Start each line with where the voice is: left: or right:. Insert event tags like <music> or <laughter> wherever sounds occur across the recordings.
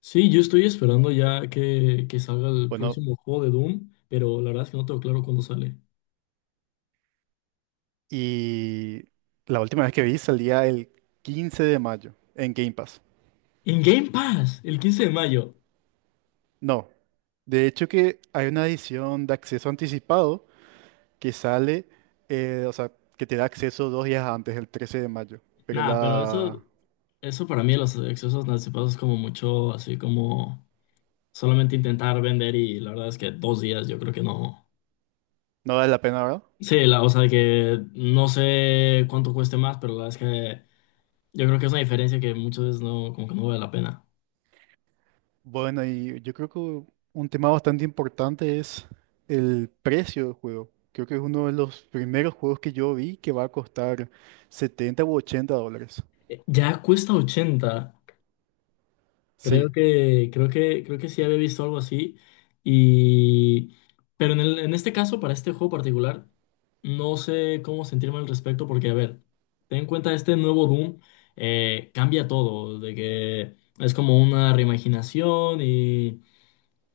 left: Sí, yo estoy esperando ya que salga el
right: Bueno,
left: próximo juego de Doom, pero la verdad es que no tengo claro cuándo sale.
right: y la última vez que vi salía el 15 de mayo en Game Pass.
left: En Game Pass, el 15 de mayo.
right: No, de hecho que hay una edición de acceso anticipado que sale, o sea, que te da acceso dos días antes, el 13 de mayo. Pero
left: Nada, pero
right: la...
left: eso para mí, los accesos anticipados es como mucho, así como solamente intentar vender y la verdad es que 2 días yo creo que no.
right: no vale la pena, ¿verdad?
left: Sí, o sea, que no sé cuánto cueste más, pero la verdad es que yo creo que es una diferencia que muchas veces no, como que no vale la pena.
right: Bueno, y yo creo que un tema bastante importante es el precio del juego. Creo que es uno de los primeros juegos que yo vi que va a costar 70 u 80 dólares.
left: Ya cuesta 80. Creo
right: Sí.
left: que, creo que, creo que sí había visto algo así. Y. Pero en este caso, para este juego particular, no sé cómo sentirme al respecto, porque, a ver, ten en cuenta este nuevo Doom, cambia todo, de que es como una reimaginación y.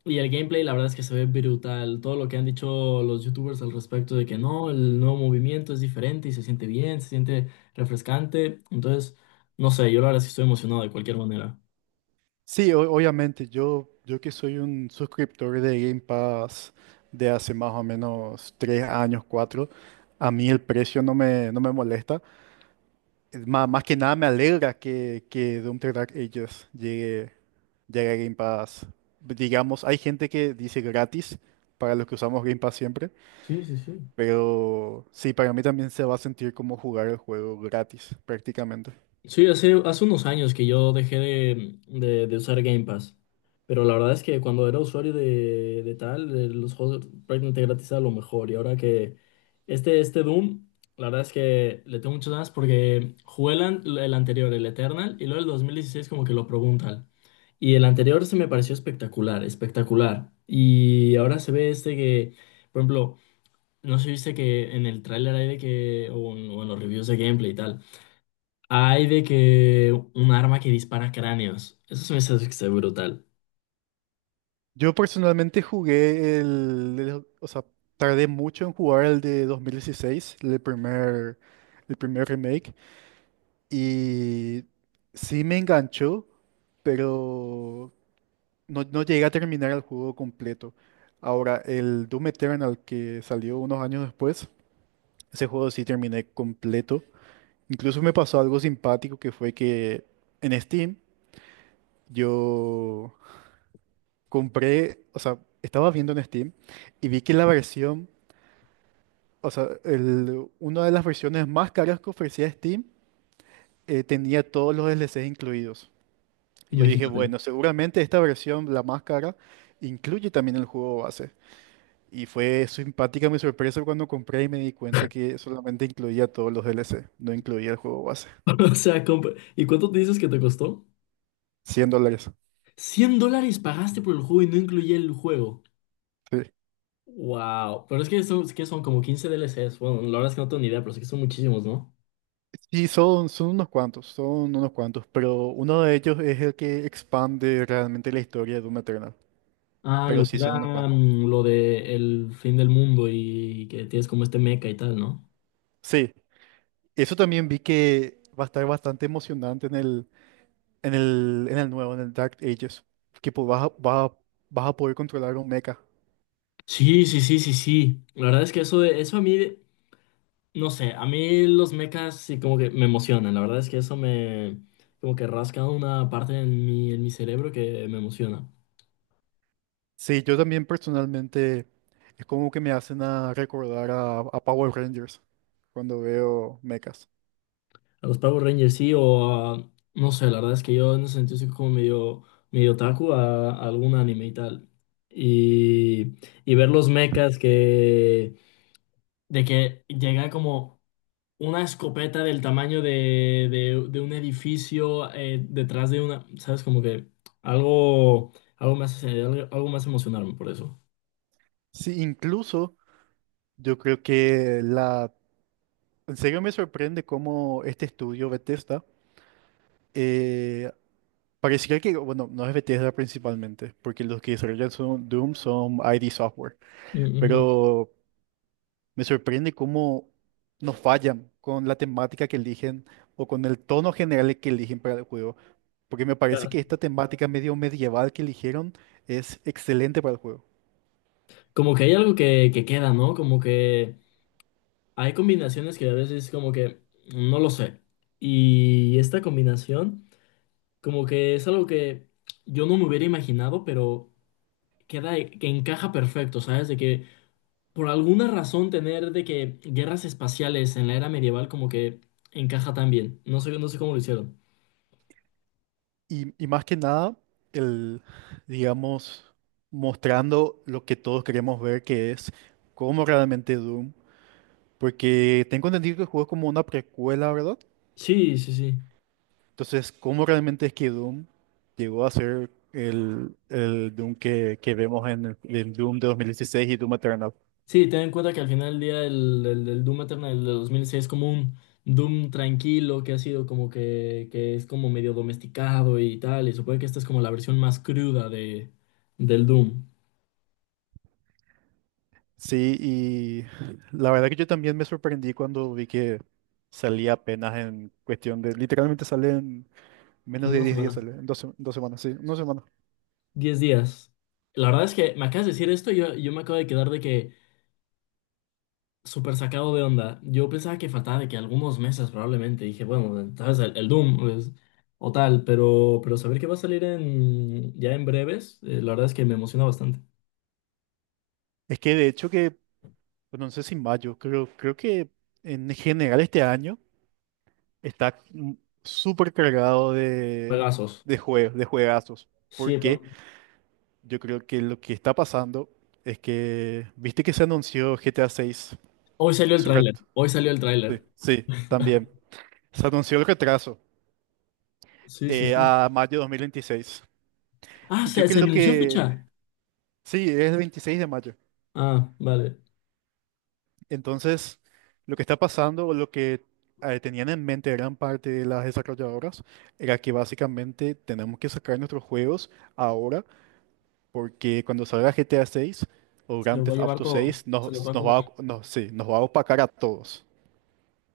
left: Y el gameplay, la verdad es que se ve brutal. Todo lo que han dicho los youtubers al respecto de que no, el nuevo movimiento es diferente y se siente bien, se siente refrescante. Entonces, no sé, yo la verdad es que estoy emocionado de cualquier manera.
right: Sí, obviamente, yo que soy un suscriptor de Game Pass de hace más o menos 3 años, 4, a mí el precio no me molesta. Más que nada me alegra que Doom the Dark Ages llegue a Game Pass. Digamos, hay gente que dice gratis para los que usamos Game Pass siempre,
left: Sí, sí, sí.
right: pero sí, para mí también se va a sentir como jugar el juego gratis prácticamente.
left: Sí, hace unos años que yo dejé de usar Game Pass, pero la verdad es que cuando era usuario de tal, de los juegos prácticamente gratis era lo mejor, y ahora que este Doom, la verdad es que le tengo muchas ganas porque jugué el anterior, el Eternal, y luego el 2016 como que lo probé un tal, y el anterior se me pareció espectacular, espectacular, y ahora se ve este que, por ejemplo, no sé si viste que en el tráiler hay de que, o en los reviews de gameplay y tal. Hay de que un arma que dispara cráneos. Eso se me hace que está brutal.
right: Yo personalmente jugué o sea, tardé mucho en jugar el de 2016, el primer remake, y sí me enganchó, pero no llegué a terminar el juego completo. Ahora, el Doom Eternal que salió unos años después, ese juego sí terminé completo. Incluso me pasó algo simpático que fue que en Steam yo estaba viendo en Steam y vi que la versión o sea, una de las versiones más caras que ofrecía Steam tenía todos los DLCs incluidos. Y yo dije,
left: Imagínate.
right: bueno, seguramente esta versión, la más cara, incluye también el juego base. Y fue simpática mi sorpresa cuando compré y me di cuenta que solamente incluía todos los DLC, no incluía el juego base.
left: <laughs> O sea, ¿Y cuánto te dices que te costó?
right: ¿100 dólares?
left: $100 pagaste por el juego y no incluía el juego.
right: Sí.
left: Wow. Pero es que son, como 15 DLCs. Bueno, la verdad es que no tengo ni idea, pero sé que son muchísimos, ¿no?
right: Sí, son unos cuantos, pero uno de ellos es el que expande realmente la historia de Doom Eternal.
left: Ah,
right: Pero
left: lo que
right: sí son unos
left: era
right: cuantos.
left: lo de el fin del mundo y que tienes como este mecha y tal, ¿no?
right: Sí. Eso también vi que va a estar bastante emocionante en en el nuevo, en el Dark Ages, que vas a, vas a poder controlar un mecha.
left: Sí, sí, sí, sí, sí. La verdad es que eso, eso a mí. No sé, a mí los mechas sí como que me emocionan. La verdad es que eso me como que rasca una parte en mi cerebro que me emociona.
right: Sí, yo también personalmente es como que me hacen a recordar a Power Rangers cuando veo mechas.
left: A los Power Rangers sí, no sé, la verdad es que yo en ese sentido soy como medio, medio otaku a algún anime y tal. Y, y ver los mechas que de que llegan como una escopeta del tamaño de un edificio detrás de una, ¿sabes? Como que algo más, algo más emocionarme por eso.
right: Sí, incluso yo creo que la... en serio me sorprende cómo este estudio Bethesda, eh, pareciera que, bueno, no es Bethesda principalmente, porque los que desarrollan son Doom son ID Software,
left: Mm, ujú.
right: pero me sorprende cómo nos fallan con la temática que eligen o con el tono general que eligen para el juego. Porque me parece
left: Ya.
right: que esta temática medio medieval que eligieron es excelente para el juego.
left: Como que hay algo que queda, ¿no? Como que hay combinaciones que a veces como que no lo sé. Y esta combinación como que es algo que yo no me hubiera imaginado, pero queda, que encaja perfecto, ¿sabes? De que por alguna razón tener de que guerras espaciales en la era medieval como que encaja tan bien. No sé, no sé cómo lo hicieron.
right: Y más que nada, el, digamos, mostrando lo que todos queremos ver, que es cómo realmente Doom. Porque tengo entendido que el juego es como una precuela, ¿verdad?
left: Sí, sí, sí.
right: Entonces, ¿cómo realmente es que Doom llegó a ser el Doom que vemos en el Doom de 2016 y Doom Eternal?
left: Sí, ten en cuenta que al final del día el Doom Eternal del 2006 es como un Doom tranquilo que ha sido como que es como medio domesticado y tal. Y supongo que esta es como la versión más cruda del Doom.
right: Sí, y la verdad que yo también me sorprendí cuando vi que salía apenas en cuestión de, literalmente sale en menos
left: En
right: de
left: una
right: 10 días,
left: semana.
right: sale, 2 semanas, sí, en 2 semanas.
left: 10 días. La verdad es que me acabas de decir esto y yo me acabo de quedar de que. Súper sacado de onda. Yo pensaba que faltaba de que algunos meses probablemente. Dije, bueno, tal vez el Doom pues, o tal, pero saber que va a salir ya en breves, la verdad es que me emociona bastante.
right: Es que de hecho que, bueno, no sé si mayo, creo que en general este año está súper cargado
left: Juegazos.
right: de juegos, de juegazos.
left: Sí,
right: Porque
left: pero.
right: yo creo que lo que está pasando es que, viste que se anunció GTA 6,
left: Hoy salió el
right: sí,
left: tráiler. Hoy salió el tráiler.
right: sí, también.
left: <laughs>
right: Se anunció el retraso,
left: Sí, sí, sí.
right: a mayo de 2026.
left: Ah,
right: Y
left: ¿se,
right: yo
left: se
right: creo
left: anunció
right: que,
left: fecha?
right: sí, es el 26 de mayo.
left: Ah, vale.
right: Entonces, lo que está pasando, o lo que tenían en mente gran parte de las desarrolladoras, era que básicamente tenemos que sacar nuestros juegos ahora, porque cuando salga GTA 6 o
left: Se
right: Grand
left: los va a
right: Theft
left: llevar
right: Auto
left: todo.
right: 6,
left: Se los va
right: nos,
left: a
right: nos va, a-
left: comer.
right: nos, sí, nos va a opacar a todos.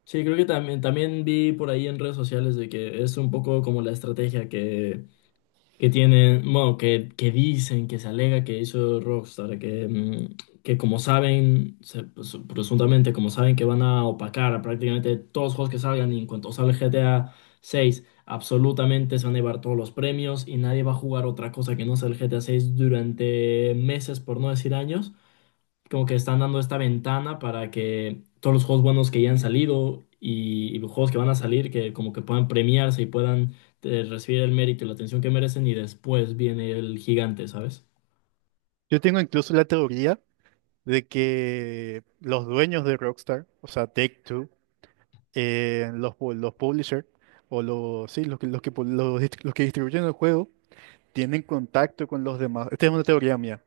left: Sí, creo que también, también vi por ahí en redes sociales de que es un poco como la estrategia que tienen, bueno, que dicen, que se alega que hizo Rockstar, que, que como saben, pues, presuntamente como saben que van a opacar a prácticamente todos los juegos que salgan y en cuanto sale GTA 6, absolutamente se van a llevar todos los premios y nadie va a jugar otra cosa que no sea el GTA 6 durante meses, por no decir años, como que están dando esta ventana para que todos los juegos buenos que ya han salido y los juegos que van a salir, que como que puedan premiarse y puedan recibir el mérito y la atención que merecen y después viene el gigante, ¿sabes?
right: Yo tengo incluso la teoría de que los dueños de Rockstar, o sea, Take-Two, los publishers, sí, los que los que distribuyen el juego, tienen contacto con los demás. Esta es una teoría mía.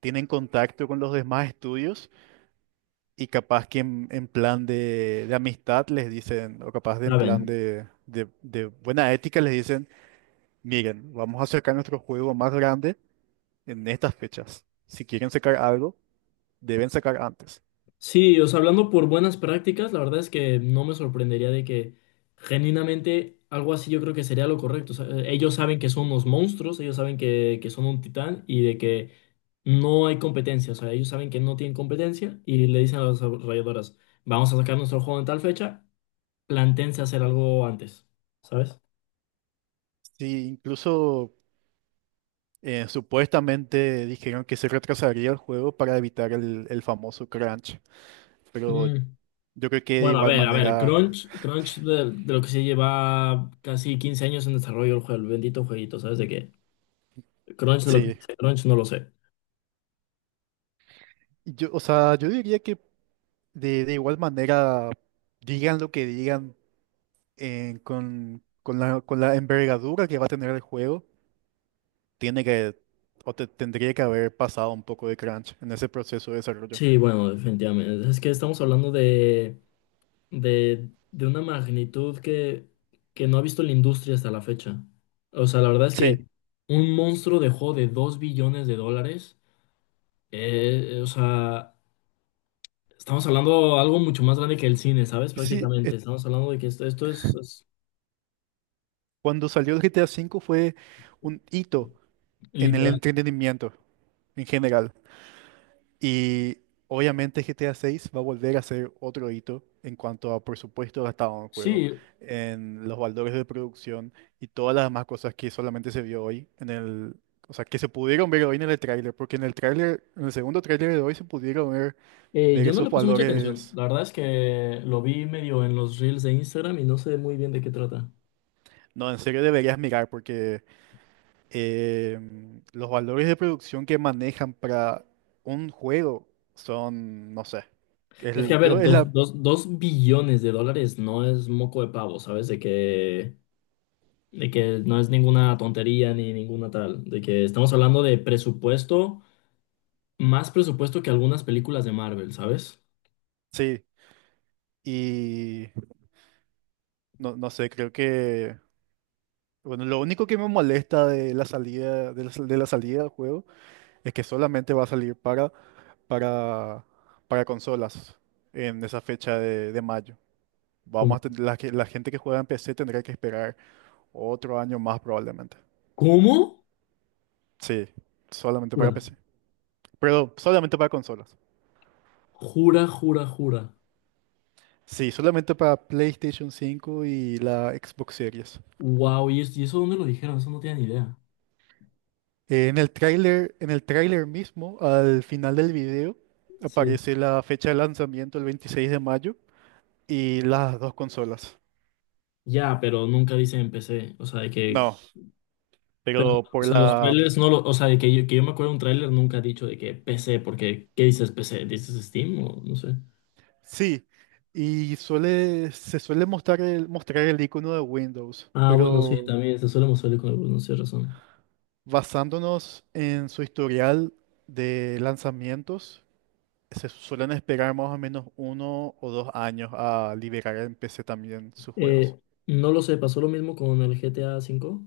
right: Tienen contacto con los demás estudios y capaz que en plan de amistad les dicen, o capaz de en plan
left: Saben.
right: de buena ética les dicen, miren, vamos a sacar nuestro juego más grande en estas fechas. Si quieren sacar algo, deben sacar antes.
left: Sí, o sea, hablando por buenas prácticas, la verdad es que no me sorprendería de que genuinamente algo así yo creo que sería lo correcto. O sea, ellos saben que son unos monstruos, ellos saben que son un titán y de que no hay competencia, o sea, ellos saben que no tienen competencia y le dicen a las desarrolladoras, vamos a sacar nuestro juego en tal fecha, plantéense hacer algo antes, ¿sabes?
right: Sí, incluso supuestamente dijeron que se retrasaría el juego para evitar el famoso crunch, pero
left: Mm,
right: yo creo que de
left: Bueno,
right: igual
left: a ver,
right: manera,
left: Crunch, Crunch de lo que se lleva casi 15 años en desarrollo el juego, el bendito jueguito, ¿sabes de qué? Crunch de lo que
right: sí.
left: dice Crunch no lo sé.
right: Y yo diría que de igual manera, digan lo que digan con la envergadura que va a tener el juego, tiene que, o te- tendría que haber pasado un poco de crunch en ese proceso de desarrollo.
left: Sí, bueno, definitivamente. Es que estamos hablando de una magnitud que no ha visto la industria hasta la fecha. O sea, la verdad es
right: Sí,
left: que un monstruo dejó de 2 billones de dólares. O sea, estamos hablando de algo mucho más grande que el cine, ¿sabes?
right: sí,
left: Prácticamente. Estamos hablando de que esto es
right: cuando salió el GTA V fue un hito en el
left: literal.
right: entretenimiento en general. Y obviamente GTA 6 va a volver a ser otro hito en cuanto a presupuesto gastado en el juego,
left: Sí,
right: en los valores de producción y todas las demás cosas que solamente se vio hoy en el, o sea, que se pudieron ver hoy en el tráiler, porque en el segundo tráiler de hoy se pudieron ver
left: yo no
right: esos
left: le puse mucha atención.
right: valores.
left: La verdad es que lo vi medio en los reels de Instagram y no sé muy bien de qué trata.
right: No, en serio deberías mirar porque los valores de producción que manejan para un juego son, no sé,
left: Es que, a
right: el, yo
left: ver,
right: es
left: dos,
right: la,
left: dos, 2 billones de dólares no es moco de pavo, ¿sabes? De que no es ninguna tontería ni ninguna tal, de que estamos hablando de presupuesto, más presupuesto que algunas películas de Marvel, ¿sabes?
right: sí. Y no sé, creo que... Bueno, lo único que me molesta de la salida, de la salida del juego es que solamente va a salir para, para consolas en esa fecha de mayo. Vamos a
left: Como-
right: tener, la gente que juega en PC tendrá que esperar otro año más probablemente.
left: ¿Cómo?
right: Sí, solamente para
left: Jura,
right: PC. Pero solamente para consolas.
left: jura, jura, jura.
right: Sí, solamente para PlayStation 5 y la Xbox Series.
left: Wow, ¿y eso dónde lo dijeron? Eso no tienen idea.
right: En en el tráiler mismo, al final del video,
left: Sí.
right: aparece la fecha de lanzamiento el 26 de mayo y las dos consolas.
left: Ya, pero nunca dice en PC, o sea, de que
right: No,
left: pero,
right: pero
left: o
right: por
left: sea, los
right: la...
left: trailers no lo, o sea, de que yo me acuerdo de un trailer nunca ha dicho de que PC, porque ¿qué dices PC? ¿Dices Steam o no sé?
right: sí, y se suele mostrar mostrar el icono de Windows,
left: Ah, bueno, sí,
right: pero
left: también se suele mostrar con el no sé razón.
right: basándonos en su historial de lanzamientos, se suelen esperar más o menos 1 o 2 años a liberar en PC también sus
left: Eh,
right: juegos.
left: no lo sé, pasó lo mismo con el GTA 5.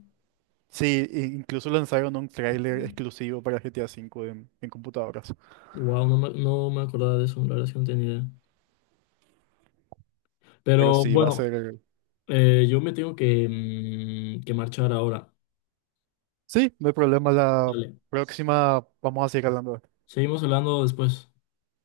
right: Sí, e incluso lanzaron un tráiler exclusivo para GTA V en computadoras.
left: Wow, no me acordaba de eso, la verdad es que no tenía idea.
right: Pero
left: Pero
right: sí, va a
left: bueno,
right: ser...
left: yo me tengo que marchar ahora.
right: Sí, no hay problema. La
left: Dale.
right: próxima vamos a seguir hablando de esto.
left: Seguimos hablando después.